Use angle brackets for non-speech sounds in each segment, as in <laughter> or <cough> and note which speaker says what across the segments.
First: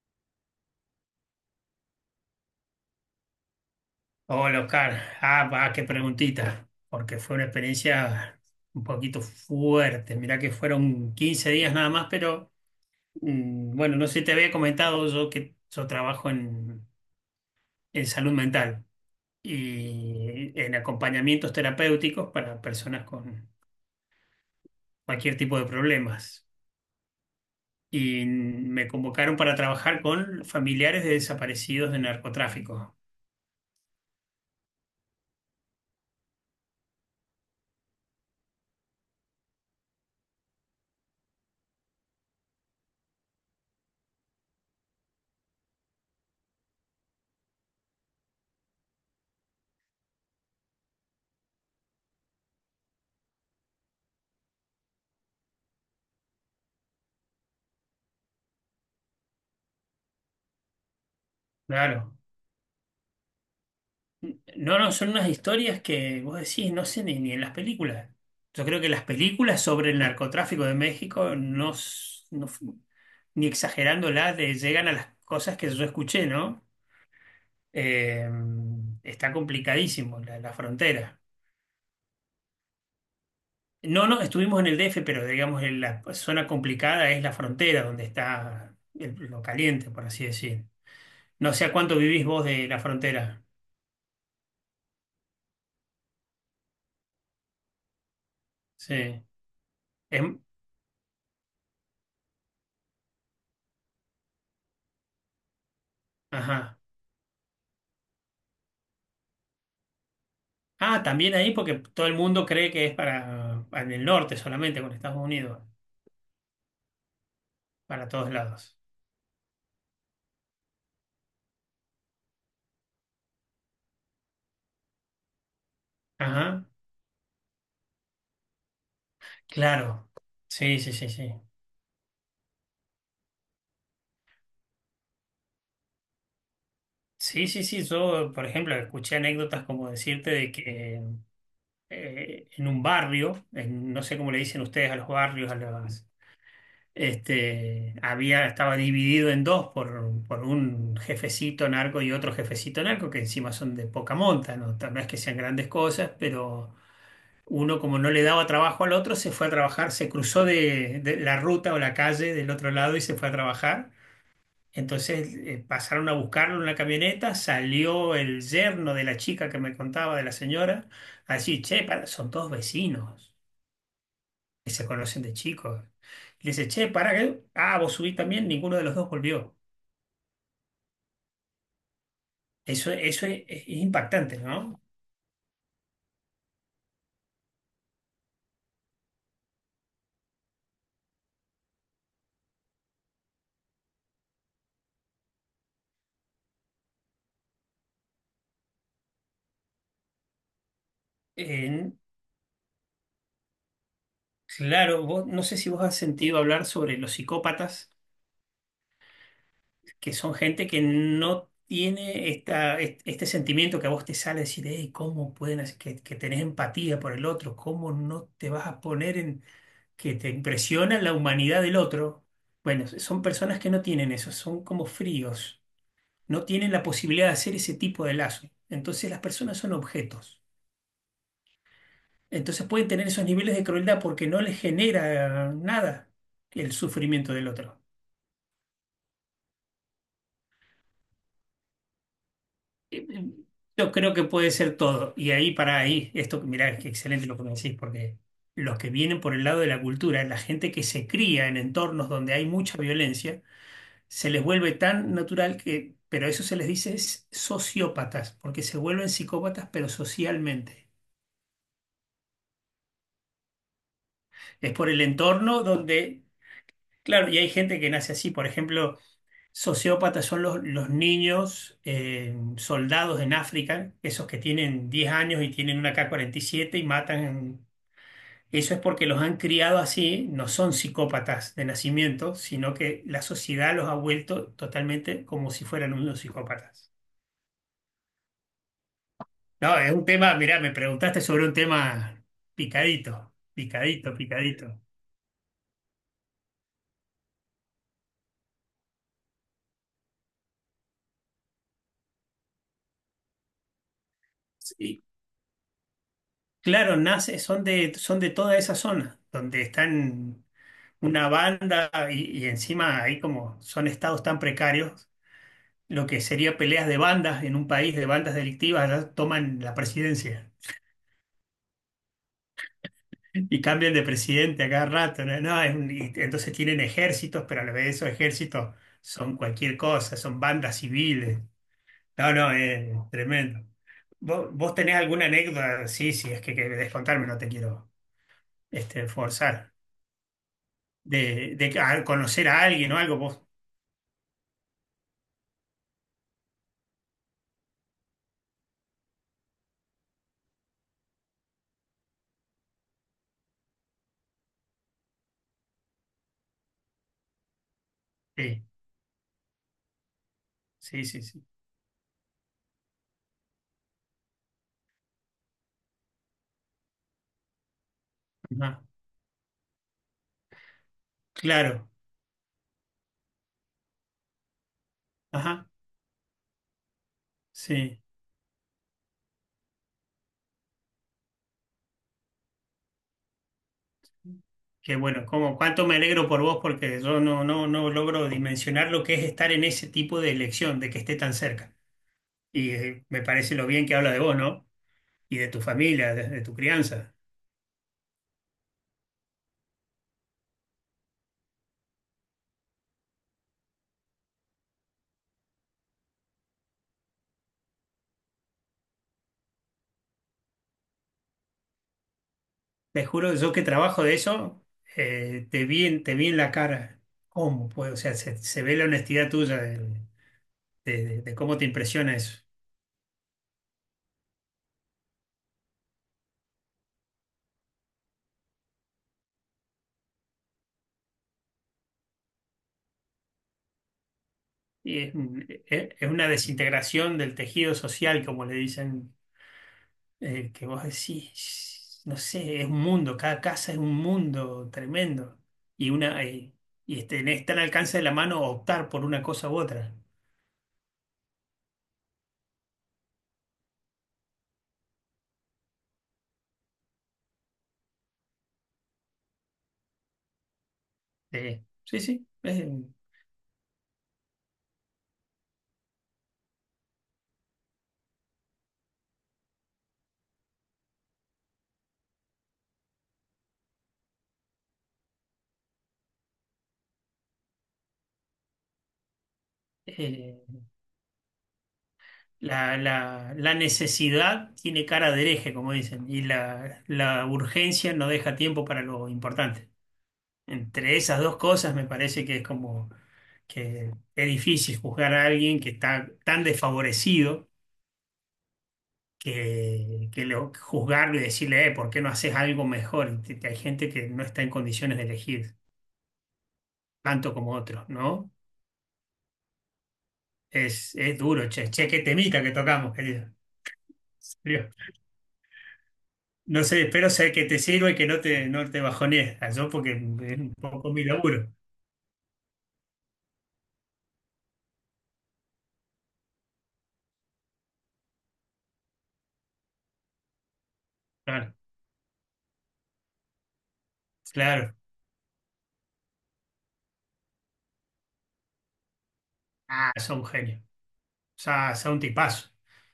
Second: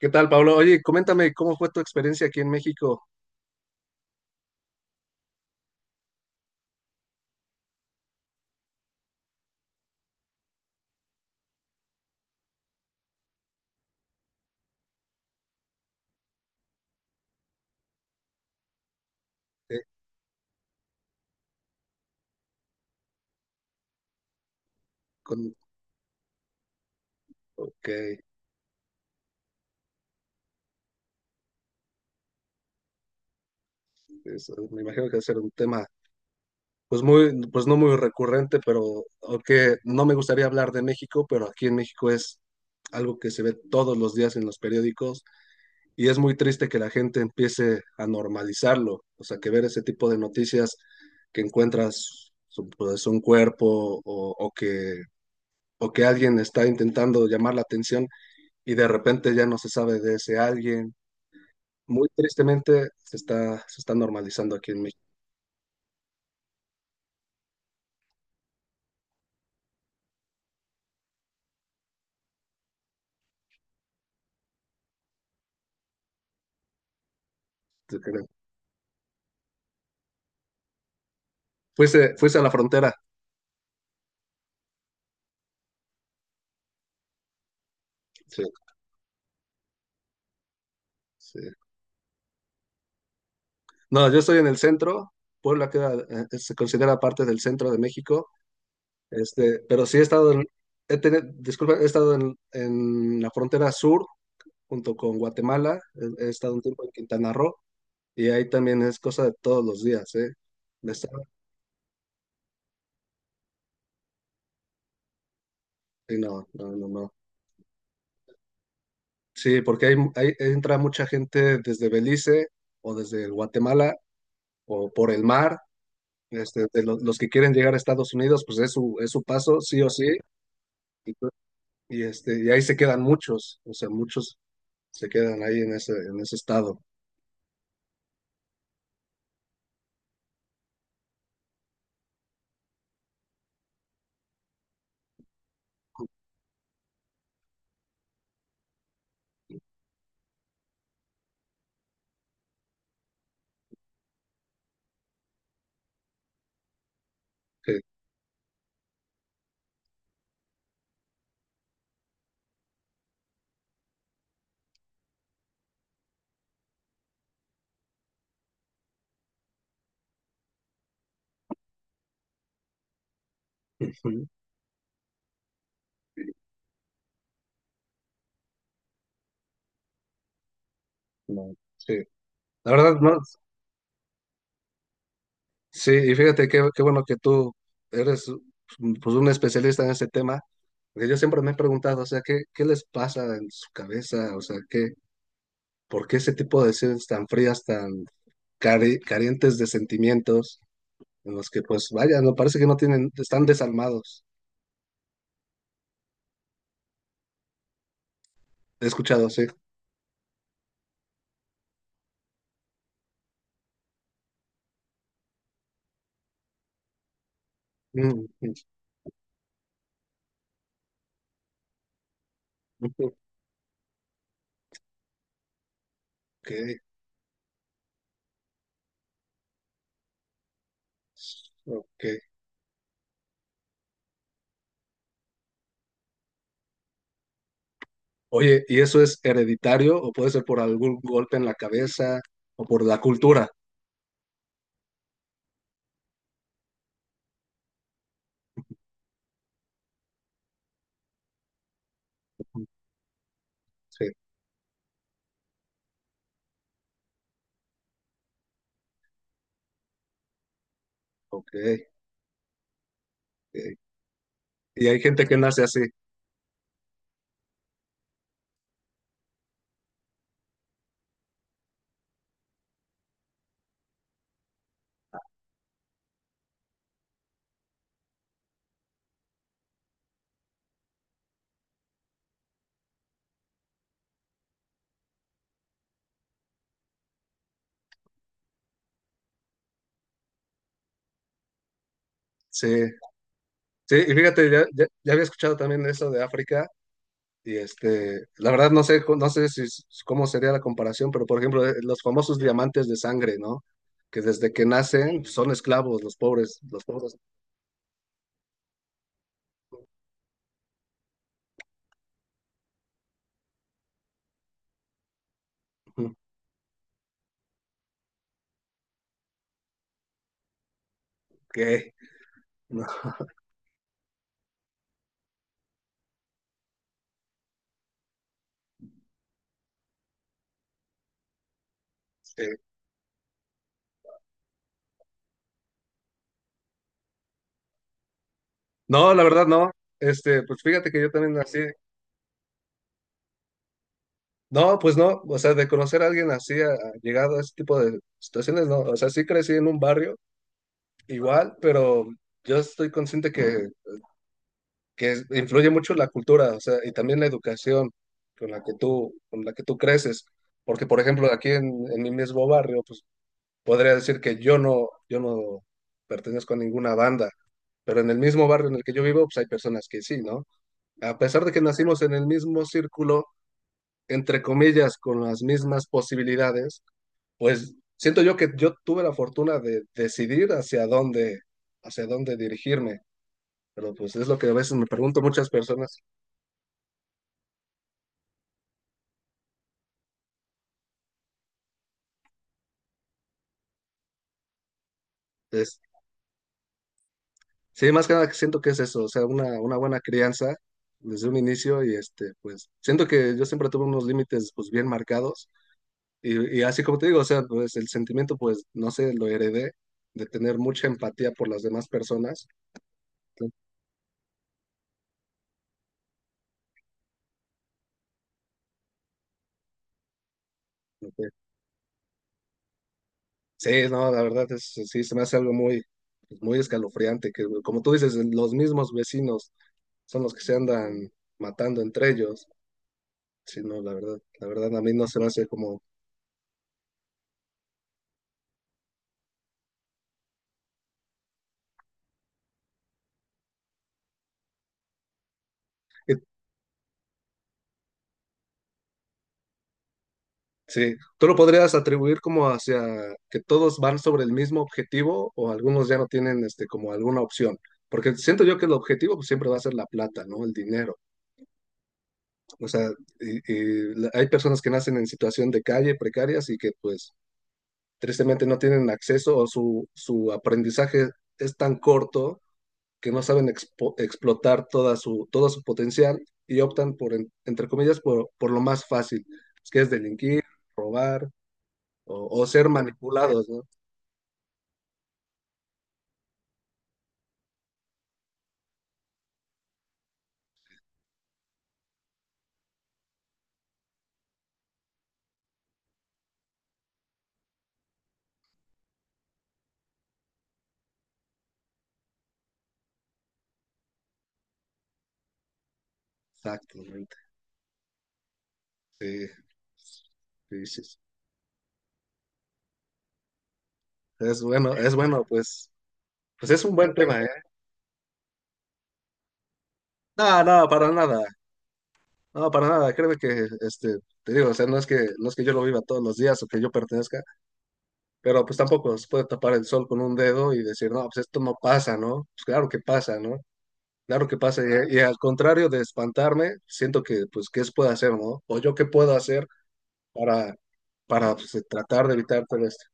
Speaker 1: ¿Qué tal, Pablo? Oye, coméntame cómo fue tu experiencia aquí en México.
Speaker 2: Hola Oscar, va, qué preguntita, porque fue una experiencia un poquito fuerte. Mirá que fueron 15 días nada más, pero bueno, no sé si te había comentado yo que yo trabajo en salud mental
Speaker 1: Eh,
Speaker 2: y en acompañamientos terapéuticos para personas con cualquier
Speaker 1: con,
Speaker 2: tipo de problemas.
Speaker 1: ok,
Speaker 2: Y me convocaron para trabajar con familiares de desaparecidos de narcotráfico.
Speaker 1: eso, me imagino que va a ser un tema, pues no muy recurrente, pero aunque no me gustaría hablar de México, pero aquí en México es algo que se ve todos los días en los periódicos, y es muy triste que la gente empiece a normalizarlo, o sea, que ver ese tipo de noticias que encuentras pues, un cuerpo, o que alguien está intentando llamar la atención y de repente ya no se sabe de ese alguien. Muy
Speaker 2: Claro.
Speaker 1: tristemente se está, normalizando aquí
Speaker 2: No,
Speaker 1: en
Speaker 2: no,
Speaker 1: México.
Speaker 2: son unas historias que vos decís, no sé, ni en las películas. Yo creo que las películas sobre el narcotráfico de México no, no ni exagerándolas, llegan a las cosas que yo escuché, ¿no? Eh, Está complicadísimo la frontera.
Speaker 1: Fuese a la frontera.
Speaker 2: No, no, estuvimos en el DF, pero digamos, en la zona complicada es la frontera, donde
Speaker 1: Sí,
Speaker 2: está lo caliente, por así decir.
Speaker 1: sí.
Speaker 2: No sé a cuánto vivís vos de la frontera.
Speaker 1: No, yo estoy en el centro. Puebla queda, se considera parte del centro de México.
Speaker 2: Sí.
Speaker 1: Este, pero sí he estado
Speaker 2: Em,
Speaker 1: en, he tenido- disculpa, he estado en la frontera sur junto con Guatemala. He estado un
Speaker 2: ajá.
Speaker 1: tiempo en Quintana Roo, y ahí también es cosa de todos los días, ¿eh? De
Speaker 2: Ah,
Speaker 1: estar-
Speaker 2: también ahí porque todo el mundo cree que es para, en el norte solamente, con Estados Unidos,
Speaker 1: y no, no, no, no.
Speaker 2: para todos lados.
Speaker 1: Sí, porque entra mucha gente desde Belice o desde Guatemala o por el mar. Este,
Speaker 2: Ajá,
Speaker 1: de los que quieren llegar a Estados Unidos, pues es su, paso, sí o
Speaker 2: claro.
Speaker 1: sí.
Speaker 2: Sí, sí, sí,
Speaker 1: Y, pues,
Speaker 2: sí.
Speaker 1: y, este, y ahí se quedan muchos, o sea, muchos se quedan ahí en ese estado.
Speaker 2: Sí, sí, sí. Yo, por ejemplo, escuché anécdotas como decirte de que en un barrio, no sé cómo le dicen ustedes a los barrios, a las, este, había, estaba dividido en dos por un jefecito narco y otro jefecito narco, que encima son de poca monta, ¿no? No es que sean grandes cosas, pero uno,
Speaker 1: Sí.
Speaker 2: como no le daba trabajo al otro, se fue a trabajar, se cruzó de la ruta o la calle del otro lado y se fue a trabajar. Entonces pasaron a buscarlo en una camioneta, salió el yerno de la chica que me contaba, de la señora, así, che, para, son todos vecinos
Speaker 1: Ujú.
Speaker 2: que se conocen de chicos. Y le dice, che, para, que, vos subís también, ninguno de los dos volvió.
Speaker 1: No, sí. La
Speaker 2: Eso,
Speaker 1: verdad, no,
Speaker 2: eso es impactante, ¿no?
Speaker 1: sí, y fíjate qué bueno que tú eres pues un especialista en ese tema, porque yo siempre me he preguntado, o sea, ¿qué les pasa en su cabeza? O sea, ¿por qué ese tipo de decisiones tan frías, tan carentes de sentimientos? En los que pues
Speaker 2: En-
Speaker 1: vaya, no parece que no tienen, están desalmados.
Speaker 2: claro, vos, no sé si vos has sentido hablar sobre los psicópatas
Speaker 1: He escuchado, sí.
Speaker 2: que son gente que no tiene este sentimiento que a vos te sale decir, hey, ¿cómo pueden hacer que tenés empatía por el otro? ¿Cómo
Speaker 1: Mm,
Speaker 2: no te
Speaker 1: mm.
Speaker 2: vas a poner en que te impresiona la humanidad del otro? Bueno,
Speaker 1: Ok,
Speaker 2: son personas que no tienen eso, son como fríos, no tienen la posibilidad de hacer ese tipo de lazo. Entonces las personas son objetos.
Speaker 1: ok.
Speaker 2: Entonces pueden tener esos niveles de crueldad porque no les genera nada el sufrimiento del otro.
Speaker 1: Oye, ¿y eso es hereditario o puede ser por algún golpe en la cabeza o por la
Speaker 2: eh, eh,
Speaker 1: cultura?
Speaker 2: Yo creo que puede ser todo. Y ahí para ahí, esto, mirá, es que excelente lo que me decís, porque los que vienen por el lado de la cultura, la gente que se cría en entornos donde hay
Speaker 1: Ujú.
Speaker 2: mucha violencia,
Speaker 1: Sí,
Speaker 2: se les vuelve tan natural que, pero eso se les dice es sociópatas, porque se vuelven psicópatas, pero socialmente.
Speaker 1: ok. Ok.
Speaker 2: Es
Speaker 1: Y
Speaker 2: por
Speaker 1: hay
Speaker 2: el
Speaker 1: gente que
Speaker 2: entorno
Speaker 1: nace así.
Speaker 2: donde, claro, y hay gente que nace así, por ejemplo. Sociópatas son los niños soldados en África, esos que tienen 10 años y tienen una K-47 y siete y matan. Eso es porque los han criado así, no son psicópatas de nacimiento, sino que la sociedad los ha vuelto totalmente como si fueran unos psicópatas. No, es un tema, mirá, me preguntaste sobre un tema
Speaker 1: Sí,
Speaker 2: picadito,
Speaker 1: sí, y
Speaker 2: picadito,
Speaker 1: fíjate, ya,
Speaker 2: picadito.
Speaker 1: ya, ya había escuchado también eso de África, y este, la verdad no sé, cu- no sé si, s- cómo sería la comparación, pero por ejemplo, los famosos diamantes de sangre, ¿no? Que desde que
Speaker 2: Sí.
Speaker 1: nacen son esclavos, los pobres, los
Speaker 2: Claro,
Speaker 1: pobres.
Speaker 2: nace, son de toda esa zona, donde están una banda y encima ahí como son estados tan precarios, lo
Speaker 1: Ok,
Speaker 2: que sería peleas de bandas en un país de bandas delictivas, ya toman la presidencia
Speaker 1: no, <laughs>
Speaker 2: y cambian de presidente a cada rato, ¿no? No, es y entonces tienen ejércitos, pero a la vez esos ejércitos son cualquier cosa, son bandas civiles. No, no,
Speaker 1: sí.
Speaker 2: es tremendo. ¿Vos, vos tenés alguna anécdota? Sí, sí, es que querés contarme, no te quiero este,
Speaker 1: No, la verdad no.
Speaker 2: forzar.
Speaker 1: Este, pues fíjate que yo también así.
Speaker 2: Conocer a alguien o algo, vos.
Speaker 1: No, pues no, o sea, de conocer a alguien así, ha llegado a este tipo de situaciones, no. O sea, sí crecí en un barrio igual, pero yo estoy consciente que, influye mucho la cultura, o sea, y también la educación con la
Speaker 2: Sí,
Speaker 1: que tú, con la que tú creces. Porque, por
Speaker 2: sí, sí,
Speaker 1: ejemplo,
Speaker 2: sí.
Speaker 1: aquí en, mi mismo barrio, pues podría decir que yo no pertenezco a ninguna banda, pero en el mismo barrio en
Speaker 2: Ajá,
Speaker 1: el que yo vivo, pues hay personas que sí, ¿no? A pesar de que
Speaker 2: claro.
Speaker 1: nacimos en el mismo círculo, entre comillas, con las
Speaker 2: Ajá,
Speaker 1: mismas posibilidades, pues
Speaker 2: sí.
Speaker 1: siento yo que yo tuve la fortuna de decidir hacia dónde dirigirme. Pero pues es lo que a veces me
Speaker 2: Que
Speaker 1: pregunto
Speaker 2: bueno,
Speaker 1: muchas
Speaker 2: como cuánto
Speaker 1: personas.
Speaker 2: me alegro por vos porque yo no, no, no logro dimensionar lo que es estar en ese tipo de elección, de que esté tan cerca. Y me parece lo bien que habla de vos, ¿no? Y de tu
Speaker 1: Es,
Speaker 2: familia, de tu crianza.
Speaker 1: sí, más que nada que siento que es eso, o sea, una buena crianza desde un inicio, y este, pues siento que yo siempre tuve unos límites pues bien marcados, y así como te digo, o sea, pues el sentimiento pues no sé, lo heredé de tener mucha empatía por las demás personas.
Speaker 2: Te juro, yo que trabajo de eso, te vi en la cara. ¿Cómo puedo? O sea, se ve la honestidad tuya de, de cómo te impresiona eso.
Speaker 1: Sí, no, la verdad es, sí, se me hace algo muy escalofriante, que como tú dices, los mismos vecinos son los que se andan matando entre ellos. Sí, no, la verdad a mí
Speaker 2: Y
Speaker 1: no
Speaker 2: es,
Speaker 1: se me hace como.
Speaker 2: es una desintegración del tejido social, como le dicen que vos decís, no sé, es un mundo, cada casa es un mundo tremendo. Y
Speaker 1: eh,
Speaker 2: una y tenés tan al alcance de la mano optar por una cosa u otra.
Speaker 1: Sí, ¿tú lo podrías atribuir como hacia que todos van sobre el mismo objetivo o algunos ya no tienen este, como alguna opción? Porque siento yo que el objetivo pues, siempre va a ser la plata, ¿no? El dinero.
Speaker 2: Sí, sí.
Speaker 1: O sea, y hay personas que nacen en situación de calle, precarias y que pues tristemente no tienen acceso o su aprendizaje es tan corto que no saben explotar todo su potencial y optan por, entre comillas, por lo más fácil, que es
Speaker 2: Eh,
Speaker 1: delinquir, robar o ser manipulados,
Speaker 2: la
Speaker 1: ¿no?
Speaker 2: necesidad tiene cara de hereje, como dicen, y la urgencia no deja tiempo para lo importante. Entre esas dos cosas me parece que es como que es difícil juzgar a alguien que está tan desfavorecido que juzgarlo y decirle, ¿por qué no haces algo mejor? Y hay gente que no está en condiciones de elegir
Speaker 1: Exactamente.
Speaker 2: tanto como otros, ¿no?
Speaker 1: Sí, sí, sí. Sí.
Speaker 2: Es duro, che, che, qué temita que tocamos, querido. En serio.
Speaker 1: Es bueno, pues
Speaker 2: No
Speaker 1: es un
Speaker 2: sé,
Speaker 1: buen
Speaker 2: espero
Speaker 1: tema, ¿eh?
Speaker 2: sé que te sirva y que no te, no te bajonees, yo porque es
Speaker 1: No,
Speaker 2: un
Speaker 1: no, para
Speaker 2: poco mi
Speaker 1: nada.
Speaker 2: laburo.
Speaker 1: No, para nada. Créeme que, este, te digo, o sea, no es que yo lo viva todos los días o que yo pertenezca. Pero pues tampoco se puede tapar el sol con un dedo y decir, no, pues esto
Speaker 2: Claro,
Speaker 1: no pasa, ¿no? Pues claro que pasa, ¿no? Claro que pasa.
Speaker 2: claro.
Speaker 1: Y al contrario de espantarme, siento que, pues, ¿qué se puede hacer, no? O yo qué puedo hacer
Speaker 2: Ah, sos un
Speaker 1: para,
Speaker 2: genio. O
Speaker 1: para pues,
Speaker 2: sea, sos un
Speaker 1: tratar de evitar
Speaker 2: tipazo.
Speaker 1: todo esto.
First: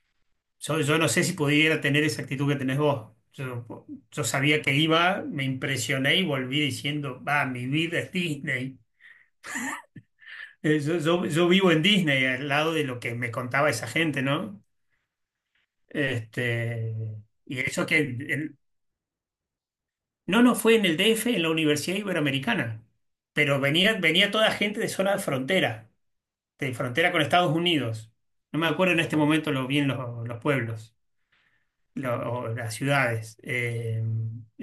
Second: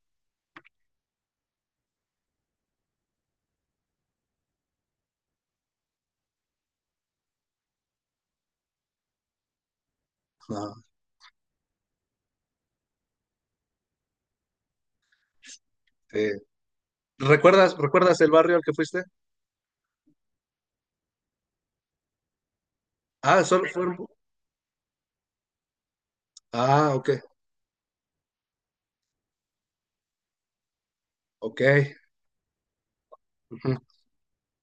Speaker 2: Yo no sé si pudiera tener esa actitud que tenés vos. Yo sabía que iba, me impresioné y volví diciendo, va, mi vida es Disney.
Speaker 1: No.
Speaker 2: Yo, yo vivo en Disney, al lado de lo que me contaba esa gente, ¿no?
Speaker 1: eh,
Speaker 2: Este, y
Speaker 1: ¿Recuerdas,
Speaker 2: eso que
Speaker 1: recuerdas el barrio al que fuiste?
Speaker 2: no, no fue en el DF, en la Universidad Iberoamericana,
Speaker 1: Ah,
Speaker 2: pero
Speaker 1: solo fue
Speaker 2: venía,
Speaker 1: un.
Speaker 2: venía toda gente de zona de
Speaker 1: Ah,
Speaker 2: frontera
Speaker 1: ok,
Speaker 2: con Estados Unidos. No me acuerdo en este momento lo bien los pueblos,
Speaker 1: ok.
Speaker 2: o las ciudades.
Speaker 1: Ujú.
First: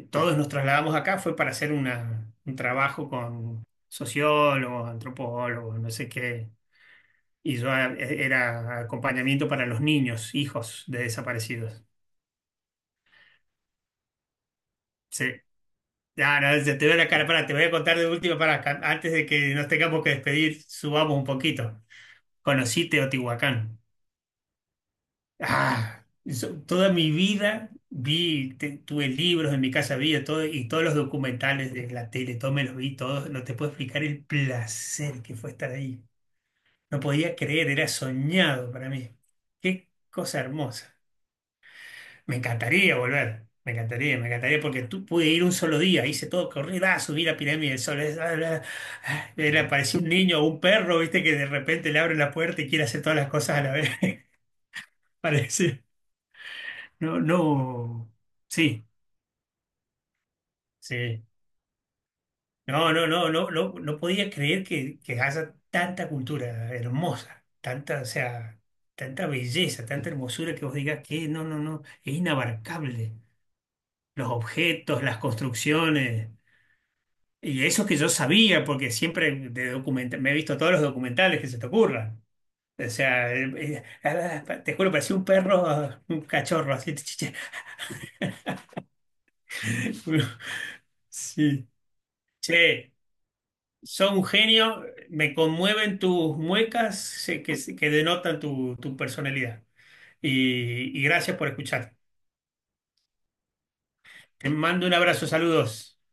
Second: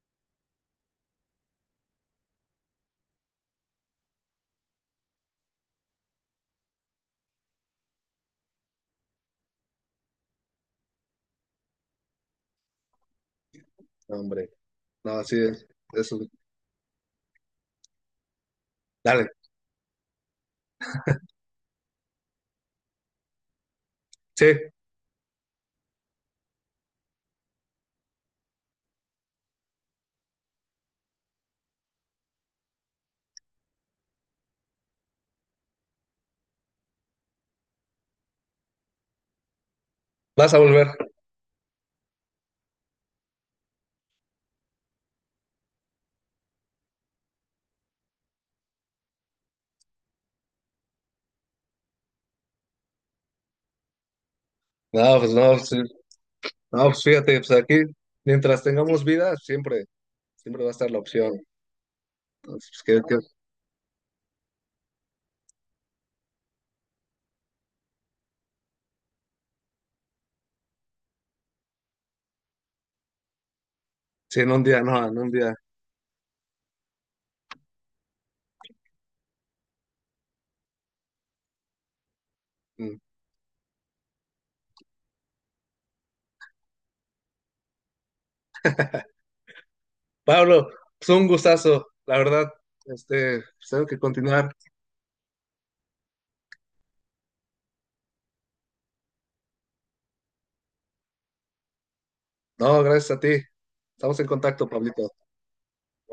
Speaker 2: Todos nos trasladamos acá, fue para hacer una, un trabajo con sociólogos, antropólogos, no sé qué. Y yo era acompañamiento para los niños, hijos de desaparecidos.
Speaker 1: No, hombre, no,
Speaker 2: Sí.
Speaker 1: así es. Eso.
Speaker 2: Ya, no, ya te veo la cara, pará, te voy a contar de última, para antes de
Speaker 1: Dale,
Speaker 2: que nos tengamos que despedir, subamos un poquito. Conocí Teotihuacán.
Speaker 1: sí,
Speaker 2: Ah, yo toda mi vida vi, tuve libros en mi casa, vi de todo, y todos los documentales de la tele, todos me los vi, todos, no te puedo explicar el placer que fue estar ahí. No podía creer, era soñado para mí. Qué cosa
Speaker 1: vas a
Speaker 2: hermosa.
Speaker 1: volver.
Speaker 2: Me encantaría volver, me encantaría porque tú pude ir un solo día, hice todo, corrí, ah, subí la pirámide del Sol, ah, bla, ah, le apareció un niño o un perro, viste, que de repente le abre la puerta y quiere hacer todas las cosas a la vez, <laughs>
Speaker 1: No, pues no, sí.
Speaker 2: parece.
Speaker 1: No, pues
Speaker 2: No,
Speaker 1: fíjate, pues aquí,
Speaker 2: no,
Speaker 1: mientras
Speaker 2: sí,
Speaker 1: tengamos vida, siempre. Siempre va a estar la
Speaker 2: sí.
Speaker 1: opción. Entonces,
Speaker 2: No,
Speaker 1: pues,
Speaker 2: no,
Speaker 1: que, que-
Speaker 2: no, no, no, no podía creer que haya tanta cultura hermosa, tanta, o sea, tanta belleza, tanta hermosura que vos digas que no, no, no, es inabarcable. Los
Speaker 1: Sí, en un día,
Speaker 2: objetos,
Speaker 1: no,
Speaker 2: las
Speaker 1: en un día.
Speaker 2: construcciones. Y eso que yo sabía, porque siempre me he visto todos los documentales que se te ocurran. O
Speaker 1: Mm.
Speaker 2: sea, te juro, parecía un perro, un cachorro, así. <laughs> chi, chi, chi. <laughs>
Speaker 1: Pablo, pues un
Speaker 2: Sí.
Speaker 1: gustazo, la verdad,
Speaker 2: Che,
Speaker 1: este, pues, tengo que
Speaker 2: sos un
Speaker 1: continuar.
Speaker 2: genio, me conmueven tus muecas que denotan tu, tu personalidad. Y gracias por escuchar.
Speaker 1: No, gracias a ti. Estamos en
Speaker 2: Te
Speaker 1: contacto,
Speaker 2: mando un
Speaker 1: Pablito.
Speaker 2: abrazo, saludos.